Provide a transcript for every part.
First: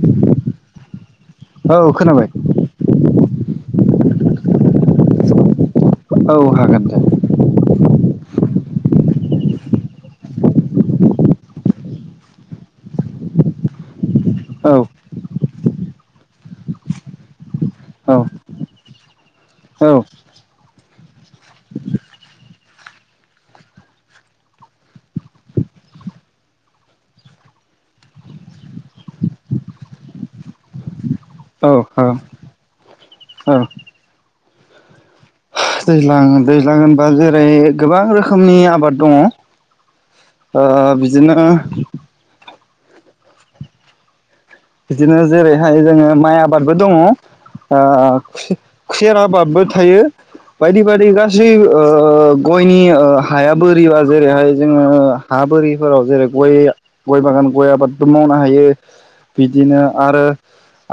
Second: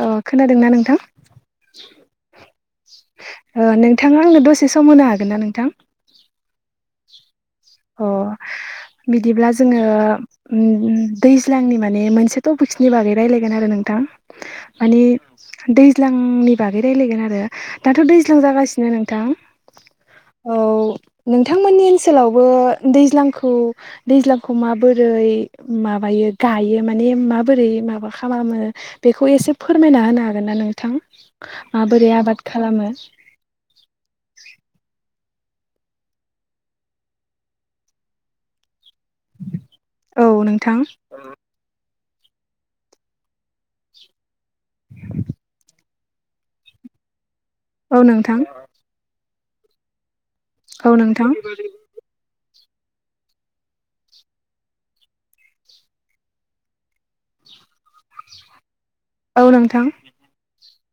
अ खोनादोंना नोंथां? औ खोनाबाय नोंथाङा आंनो दसे सम होनो हागोन ना नोंथां? औ हागोन । अ । बिदिब्ला जोङो दैज्लांनि माने मोनसे टपिक्सनि बागै रायलायगोन आरो नोंथां औ । माने दैज्लांनि बागै रायज्लायगोन आरो दाथ' औ दैज्लां जागासिनो । दा [inaudible] ओनसोलावबो दैज्लांखौ दैज्लांखौ माबोरै माबायो गायो माने ए माबोरै माबा खालामो बेखौ एसे फोरमायना होनो हागोन ना नोंथां? औ माबोरै आबाद खालामो? [inaudible] दैज्लां दैज्लां होनबा जेरै गोबां रोखोमनि आबाद । दङ औ ओ नोंथां बिदिनो, बिदिनो जेरैहाय जोङो माइ आबादबो दङ औ नोंथां ओ खुसेर आबाद। बो थायो बायदि औ बायदि नोंथां गासै ओ, गयनि ओ हाया बोरिबा जेरैहाय जोङो हा बोरिफोराव जेरै गय गय बागान। गय आबादबो मावनो हायो औ बिदिनो नोंथां आरो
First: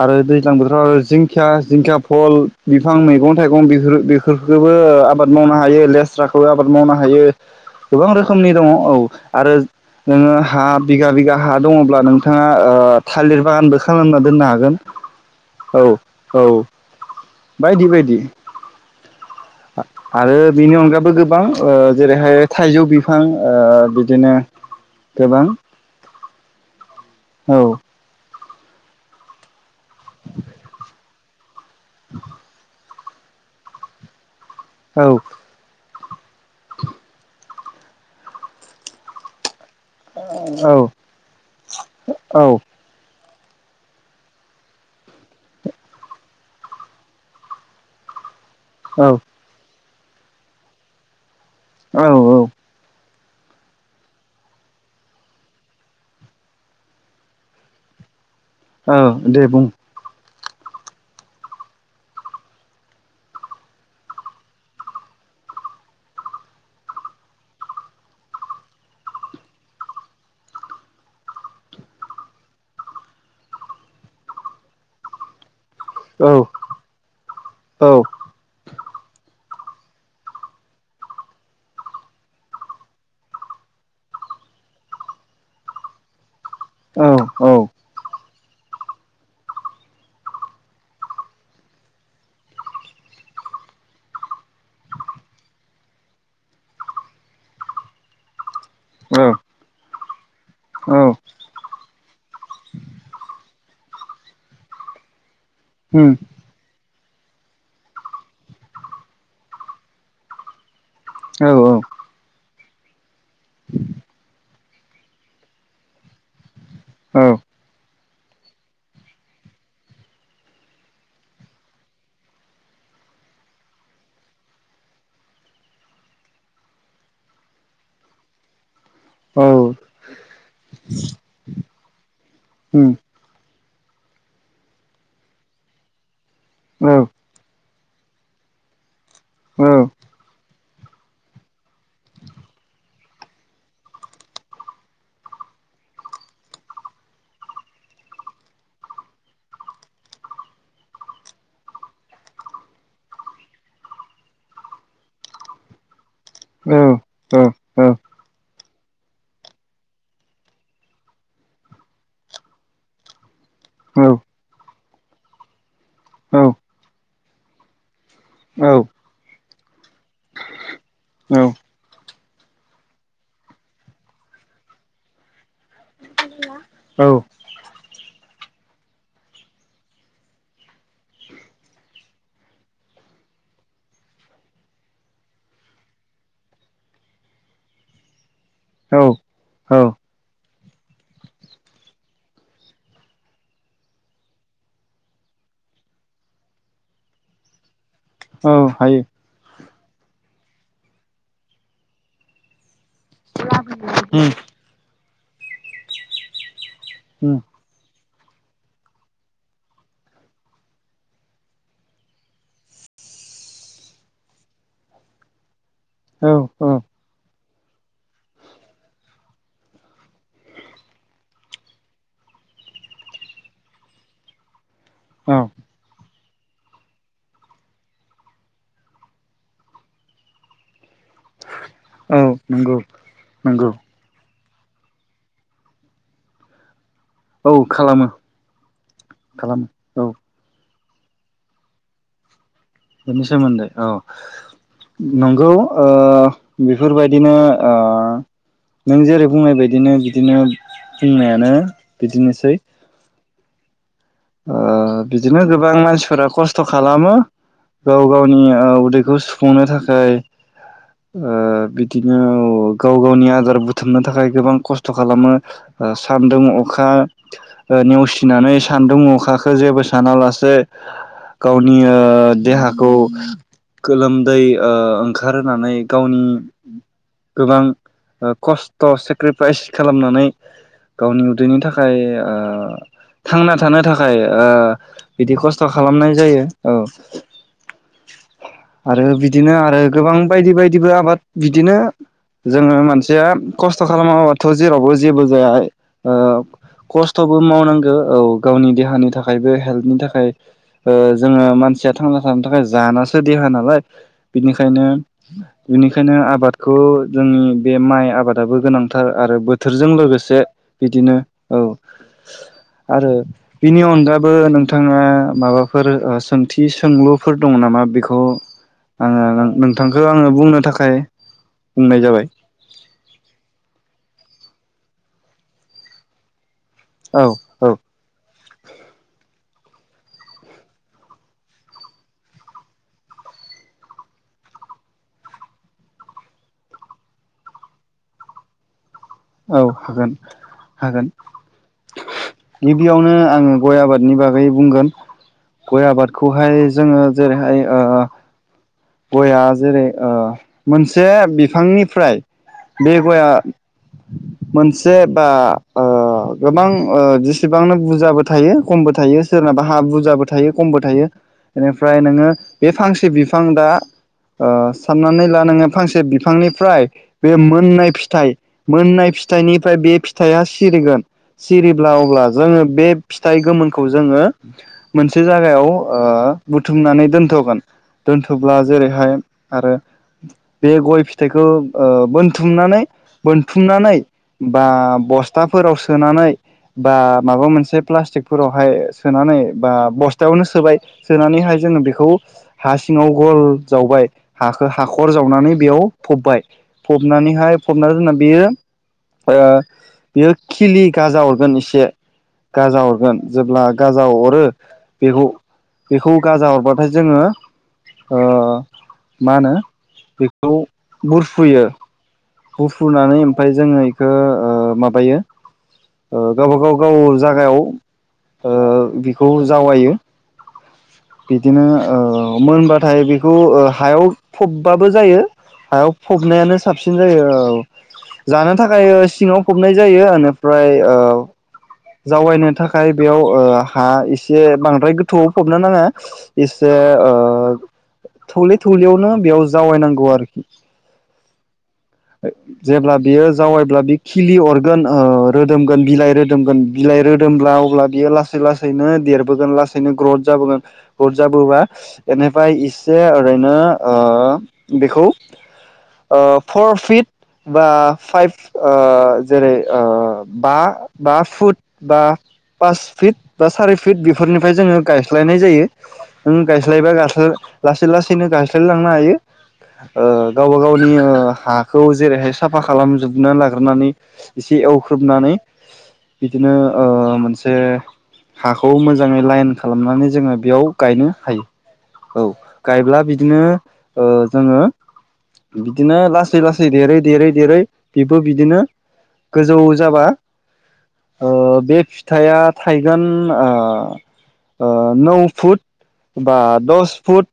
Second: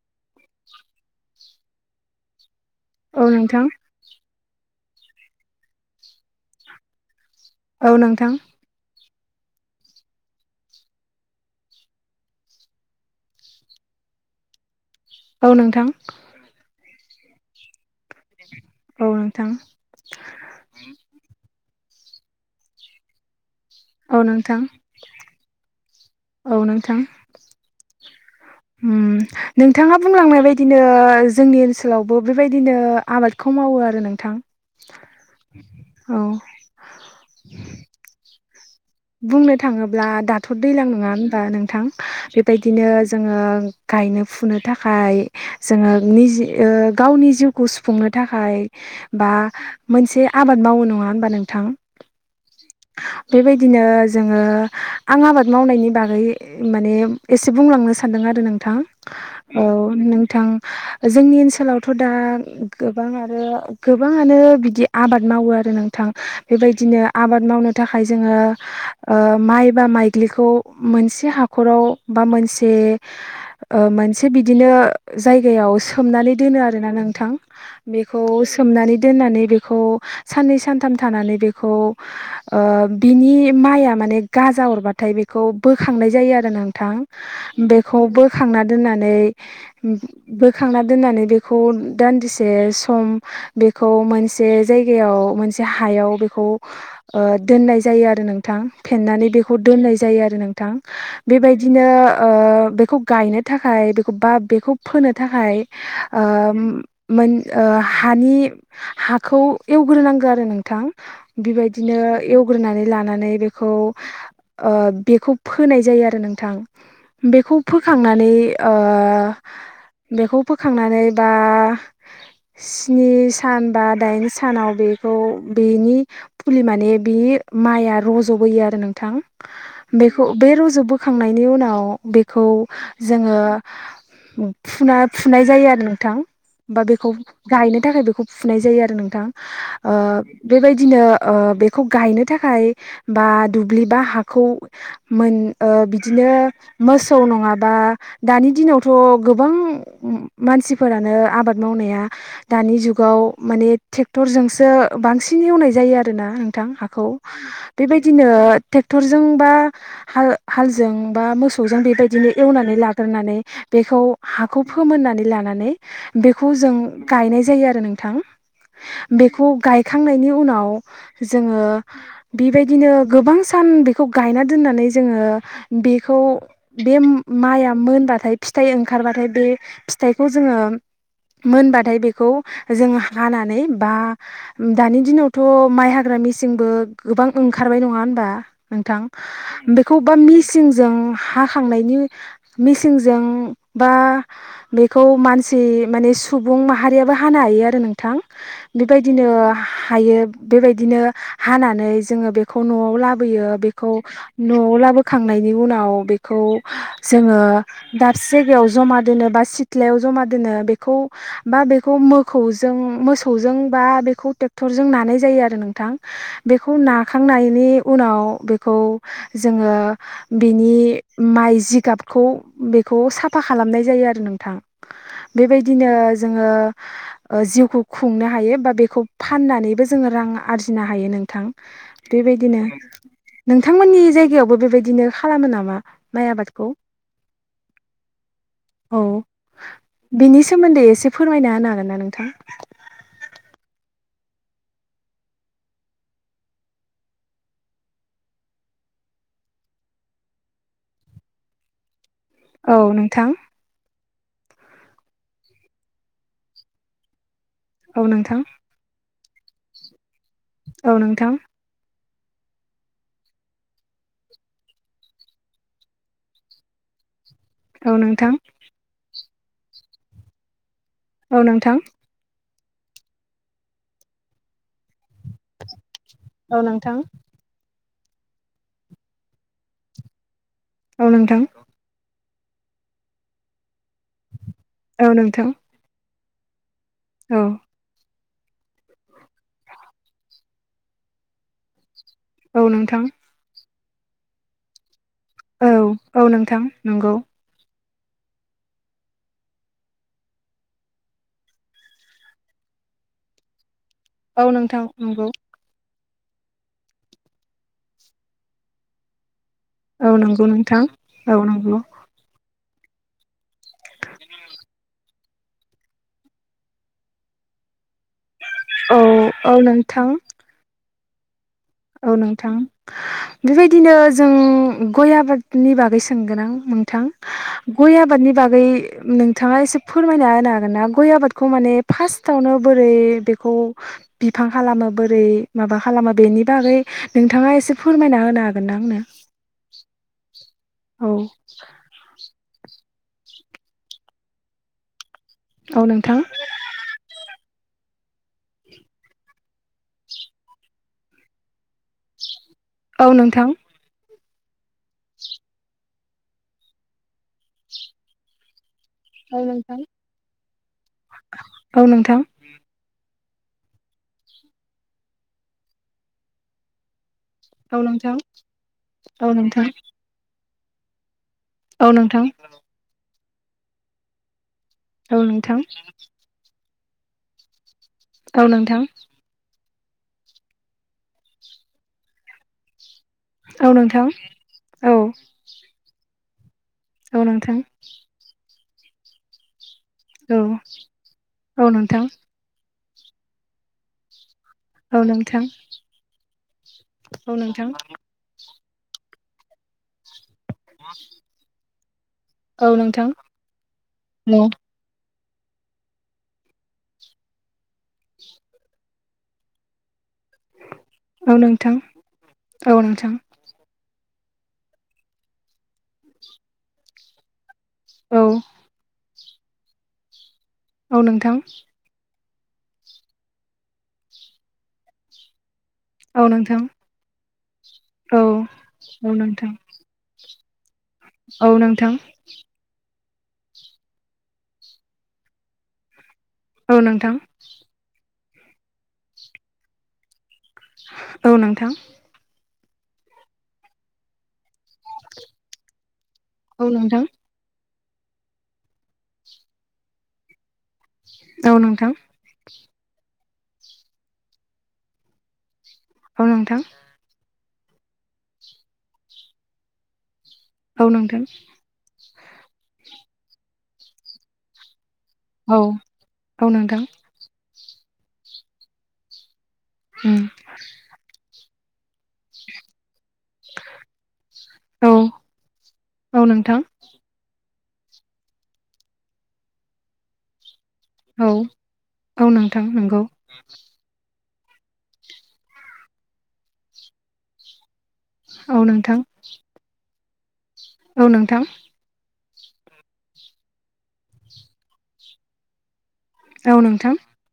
आरो दैज्लां बोथोराव आरो जिंखिया जिंखिया फल बिफां औ मैगं नोंथां थाइगं बेफोरो बे फोरखोबो आबाद मावनो हायो लेस्राखौबो आबाद मावनो हायो औ । गोबां नोंथां रोखोमनि दङ औ । आरो नोङो हा बिगा बिगा हा दङब्ला नोंथाङा ओ थालिर बागानबो खालामना दोननो हागोन औ औ बायदि बायदि औ नोंथां आरो बेनि अनगाबो गोबां ओ जेरैहाय थाइजौ बिफां ओ औ बिदिनो नोंथां गोबां औ नोंथां औ ओम नोंथाङा बुंलांनाय बायदिनो जोंनि ओनसोलावबो बेबायदिनो, आबादखौ मावो आरो नोंथां, औ, औ, बुंनो थाङोब्ला दाथ' औ दैजलां नङा होनबा नोंथां औ बेबायदिनो जोङो गायनो फुनो थाखाय जोङो निजि ओ गावनि जिउखौ सुफुंनो थाख थाखाय बा मोनसे आबाद मावो नङा होनबा नोंथां? औ औ बेबायदि बिदिनो जोङो आं आबाद मावनायनि बागै माने एसे बुंलांनो सानदों आरो नोंथां औ दे औ बुं नों नोंथां जोंनि ओनसोलावथ' दा गोबां आरो गोबाङानो बिदि आबाद । मावो आरो नोंथां बेबायदिनो आबाद मावनो थाखाय जोङो । ओ माइ बा माइग्लिखौ मोनसे हाखराव बा मोनसे । ओ मोनसे बिदिनो जायगायाव सो औ सोमनानै दोनो आरोना नोंथां औ बेखौ सोमनानै दोननानै बे खौ साननै सानथाम थानानै बेखौ ओ बिनि माइआ गाजा हरबाथाय बेखौ बोखांनाय जायो आरो नोंथां औ बेखौ बो बोखांना दोननानै बोखांना दोननानै बेखौ दान्दिसे सम बेखौ मोनसे जायगायाव मोनसे हायाव बेखौ ओ दोननाय जायो आरो नों, थां औ फेन्नानै बेखौ दोननाय जायो आरो नोंथां औ बेबायदिनो ओ बेखौ गायनो थाखाय बेखौ बा बेखौ फोनो थाखाय उम ओ - मोन ओ हानि हाखौ एवग्रोनांगौ आरो नोंथां औ बेबायदिनो, ओ एवग्रोनानै लानानै बेखौ ओ बेखौ फोनाय जायो आरो नोंथां औ । बेखौ फोखांनानै ओ बेखौ फोखांनानै बा स्नि सान बा दाइन सानाव बेखौ बेनि फुलि माने बे बे माइआ रज जबोयो आरो नोंथां औ बेखौ बे रजबोखांनायनि उनाव बेखौ उम जोंङो ओ फुना फुनाय जायो आरो नोंथां । बा औ बेखौ गायनो थाखाय बेखौ फुनाय जायो आरो नोंथां औ ओ बेबायदिनो ओ बेखौ गायनो थाखाय बा दुब्लिबा हाखौ मोन ओ बिदिनो मोसौ नङाबा दानि दिनावथ गोबां मानसिफोरानो आबाद मावनाया दानि जुगाव गाव माने ट्रेक्टरजोंसो बांसिन एवनाय जायो आरोना नोंथां औ हाखौ औ । औ बेबायदिनो ट्रेक्टरजों बा हाल हालजों बा मोसौजों बेबायदिनो एवनानै लाग्रोनानै बेखौ हाखौ फोमोननानै लानानै बेखौ जों गायनाय जायो आरो । नोंथां बेखौ गायखांनायनि उनाव जोंङो बेबायदिनो गोबां सान बेखौ गायना दोननानै जोंङो बेखौ बे औ माइआ मोनबाथाय फिथाइ ओंखारबाथाय बे फिथाइखौ जोंङो मोनबाथाय बेखौ जों हानानै बा दानि दिनावथ माइ हाग्रा मिसिंबो गोबां ओंखारबाय नङा होनबा नोंथां औ औ बेखौ बा मिसिंजों हाखांनायनि मिसिंजों बा बेखौ मानसि माने सुबुं माहारि याबो हानो हायो आरो नोंथां औ हायो बेबायदिनो हायो बेबायदिनो हाना नै जोंङो बेखौ न'आव लाबोयो बेखौ उम न'आव लाबो खांनायनि उनाव बेखौ उम जोंङो दाबसे जायगायाव जमा दोनो बा सिथ्लायाव जमा दोनो बेखौ बा बे मोखौजों मोसौजों बा बेखौ ट्रेक्टरजों नानाय जायो आरो नोंथां औ । बेखौ नाखांनायनि उनाव बेखौ जोंङो बिनि मा आइ जिगाबखौ बेखौ साफा खालामनाय जायो आरो नोंथां औ । बेबायदिनो जोंङो ओ जिउखौ खुंनो हायो बा बेखौ फाननानैबो जोंङो रां रां आरजिनो हायो नोंथां औ बेबायदिनो नंगौ नंगौ नोंथांमोननि जायगायावबो बेबायदिनो खालामो नामा माइ आबादखौ? औ खालामो खालामो औ । बिनि सोमोन्दै एसे फोरमायना होनो हागोन ना नोंथां? बिनि सोमोन्दै औ । नंगौ ओ बेफोरबायदिनो ओ नों जेरै बुंनाय बायदिनो बिदिनो बुंनायानो बिदिनोसै औ नोंथां । ओ बिदिनो गोबां मानसिफोरा खस्थ खालामो । औ गाव नोंथां गावनि उदैखौ सुफुंनो थाखाय औ नोंथां ओ बि बिदिनो औ गाव गावनि आदार बुथुमनो थाखाय गोबां खस्थ खालामो ओ सान्दुं अखा ओ औ नोंथां नेवसिनानै सान्दुं अखाखौ जेबो सानालासे गावनि ओ देहाखौ गोलोमदै ओ ओंखारहोनानै गावनि औ नोंथां गोबां खस्थ' सेक्रिफाइस खालामनानै औ गावनि नोंथां उदैनि थाखाय ओ थांना थानो थाखाय ओ औ नोंथां औ बिदि नोंथां खस्थ' खालामनाय जायो औ । औ । आरो बिदिनो आरो गोबां बायदि बायदिबो आबाद बिदिनो औ जोङो नोंथां मानसिया खस्थ' खालामाबाथ' जेरावबो जेबो जाया औ ओ औ नोंथां नंगौ खस्थ'बो मावनांगौ औ । गावनि देहानि थाखायबो हेल्थनि थाखाय ओह जोङो मानसिया थांना थानो थाखाय जानोसो देहा नालाय औ नोंथां बिनिखायनो नंगौ बिनि बेखायनो आबादखौ जोंनि बे माइ आबादाबो गोनांथार आरो बोथोर बोथोरजों औ लोगोसे नंगौ नोंथां बिदिनो औ आरो बिनि अनगाबो नोंथाङा माबाफोर ओ सोंथि सोंलुफोर दङ नामा बेखौ औ आङो औ नोंथांखौ नोंथां आङो बुंनो थाखाय बुंनाय औ जाबाय नोंथां बेबायदिनो जों गय आबादनि बागै सोंगोन आं नोंथां औ औ गय आबादनि बागै नों थांङा एसे फोरमायना होनो हागोन ना गय आबादखौ माने फार्स्टावनो बोरै बेखौ बिफां खालामो बोरै माबा खालामो बेनि बागै नोंथाङा एसे फोरमायना होनो हागोन ना आंनो औ हागोन हागोन औ गिबियावनो आङो गय आबादनि बागै बुंगोन औ गय नोंथां आबादखौहाय जोङो जेरैहाय ओह गया जेरै ओह मोनसे बिफांनिफ्राय बे औ गया नोंथां मोनसे बा ओह गोबां ओह जेसेबांनो बुरजाबो थायो खमबो थायो औ सोरनाबा हा नोंथां बुरजाबो थायो खमबो थायो औ बेनिफ्राय नोंथां नोङो बे फांसे बिफां दा ओह साननानै ला नोङो फांसे बिफांनिफ्राय बे औ मोननाय नोंथां फिथाइ मोननाय औ नोंथां फिथाइनिफ्राय बे फिथाइया सिरिगोन सिरिब्ला औ अब्ला नोंथां जोङो बे फिथाइ गोमोनखौ जोङो औ मोनसे नोंथां जायागायाव ओह बुथुमनानै दोनथ'गोन औ ब्ला नोंथां जेरैहाय आरो बे गय फिथाइखौ ओह बोनथुमनानै औ बोनथुमनानै नोंथां बा औ बस्थाफोराव सोनानै बा औ माबा नोंथां मोनसे प्लास्टिकफोरावहाय सोनानै बा औ बस्थायावनो सोबाय सोनानैहाय औ जोङो नोंथां बेखौ हा सिङाव गल जावबाय हाखो औ हाखर नोंथां जावनानै बेयाव फबबाय औ फबनानैहाय नोंथां फबना दोननानै बेयो ओ बियो खिलि गाजा हरगोन एसे औ गाजा नोंथां हरगोन जेब्ला गाजा हेलौ हरो बेखौ बेखौ गाजा हरबाथाय जोङो ओ मा होनो बेखौ औ बुरफुयो नोंथां औ नोंथां बुरफुनानै ओमफ्राय जों जोङो बेखौ ओ माबायो ओ गावबागाव गाव जागायाव औ ओ बेखौ जावायो औ नोंथां बिदिनो ओ मोनबाथाय बेखौ ओ हायाव फबबाबो जायो हायाव औ फबनायानो नोंथां साबसिन जायो औ औ जानो थाखाय औ सिङाव नोंथां फबनाय जायो फ्राय ओ औ नोंथां जावायनो थाखाय बेयाव ओ हा एसे बांद्राय गोथौआव फबनो नाङा एसे औ ओ नोंथां थौले थौलेयावनो बेयाव जावायनांगौ आरो औ नोंथां जेब्ला बियो जावायब्ला बे खिलि अर गोन ओ रोदोमगोन बिलाइ रोदोमगोन औ बिलाइ नोंथां रोदोमब्ला अब्ला बियो लासै लासैनो देरबोगोन लासैनो ग्रथ जाबोगोन औ हरजाबोबा नोंथां बेनिफ्राय इसे ओरैनो ओह बेखौ औ ओ नोंथां फर फिट बा फाइभ ओ जेरै ओ बा औ बा नोंथां फुट बा पास फिट बा सारि फिट बेफोरनिफ्राय जोङो गाय स्लायनाय औ जायो नों औ नोंथां गायस्लायबा लासो लासै लासैनो गायस्लायलांनो हायो उम ओ गावबा गावनि ओ हा खौ जेरैहाय साफा खालामजोबनो लाग्रोनानै एसे औ एवख्रोबनानै औ बिदिनो नोंथां ओ मोनसे हाखौ मोजाङै लाइन खालामनानै जोङो बेयाव गायनो औ हायो औ नोंथां नंगौ गायब्ला बिदिनो ओ जोङो बिदिनो लासै लासै देरै देरै देरै बेबो औ बिदिनो नोंथां गोजौ जाबा औ ओ नोंथां। बे फिथाइया थाइगोन ओ ओ नौ फुट बा औ नोंथां दस फुट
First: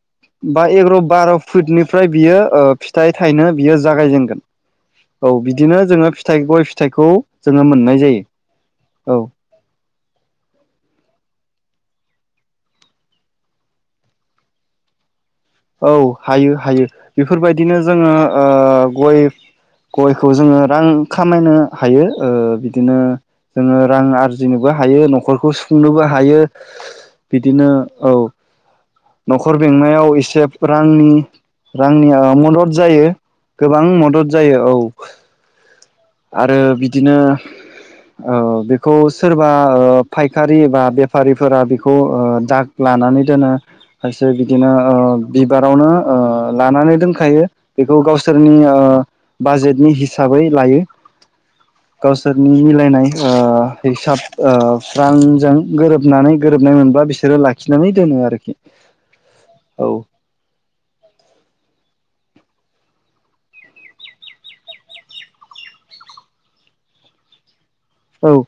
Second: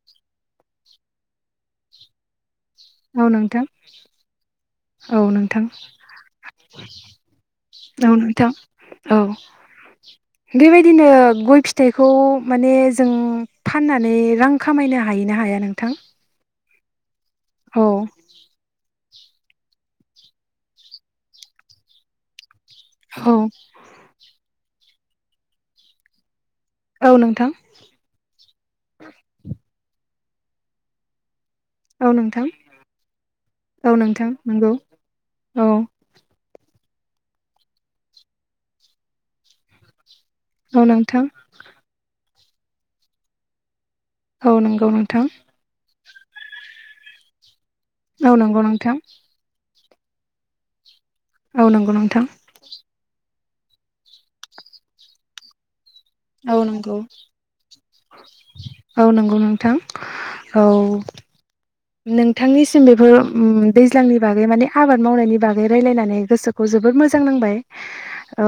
बा एग्र' बार' फुटनिफ्राय बियो ओ फिथाइ औ थाइनो नोंथां बियो जागायजेनगोन। औ बिदिनो जोङो फिथाइ गय फिथाइखौ जोङो मोननाय औ जायो। नोंथां औ बेबायदिनो गर फिथाइखौ माने जों फाननानै रां खामायनो हायो ना हाया औ नोंथां हायो हायो बेफोरबायदिनो औ जोङो ओ गय गयखौ जोङो रां खामायनो हायो ओ बि दिनो औ जोङो रां आरजिनोबो हायो न'खरखौ सुफुंनोबो हायो औ नोंथां बिदिनो औ न'खर बेंनायाव इसे रां औ रांनिया नोंथां मदद जायो गोबां औ नोंथां मदद जायो नंगौ औ औ आरो बिदिनो ओ बेखौ सोरबा ओ फायखारि औ बा नोंथां बेफारिफोरा बेखौ ओ दाग लानानै दोनो खायसे औ बिदिनो नंगौ ओ नोंथां बिबारावनो ओ लानानै दोनखायो। बेखौ औ गावसोरनि नंगौ ओ नोंथां बाजेटनि हिसाबै लायो। औ नंगौ नोंथां गावसोरनि मिलायनाय ओ हिसाब ओ रांजों गोरोब नानै औ गोरोबनाय नंगौ मोनबा बिसोरो लाखिनानै दोनो आरोखि औ नंगौ नोंथां [inaudible] औ [inaudible] औ नोंथांनिसिम बेफोर उम दैज्लांनि बागै माने आबाद मावनायनि बागै रायलायनानै गोसोखौ जोब बोर मोजां नांबाय [unintelligible] औ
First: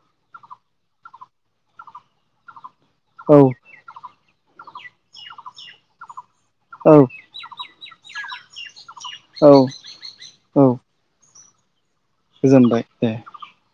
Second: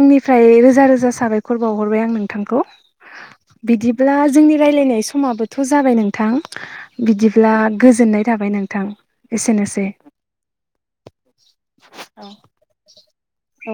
आंनिफ्राय रोजा रोजा साबायखर बावहरबाय आं नोंथांखौ औ बिदिब्ला जोंनि रायलायनाय समाबोथ' जाबाय नोंथां औ बिदिब्ला गोजोननाय थाबाय नोंथां। औ एसेनोसै औ औ गोजोनबाय दे। औ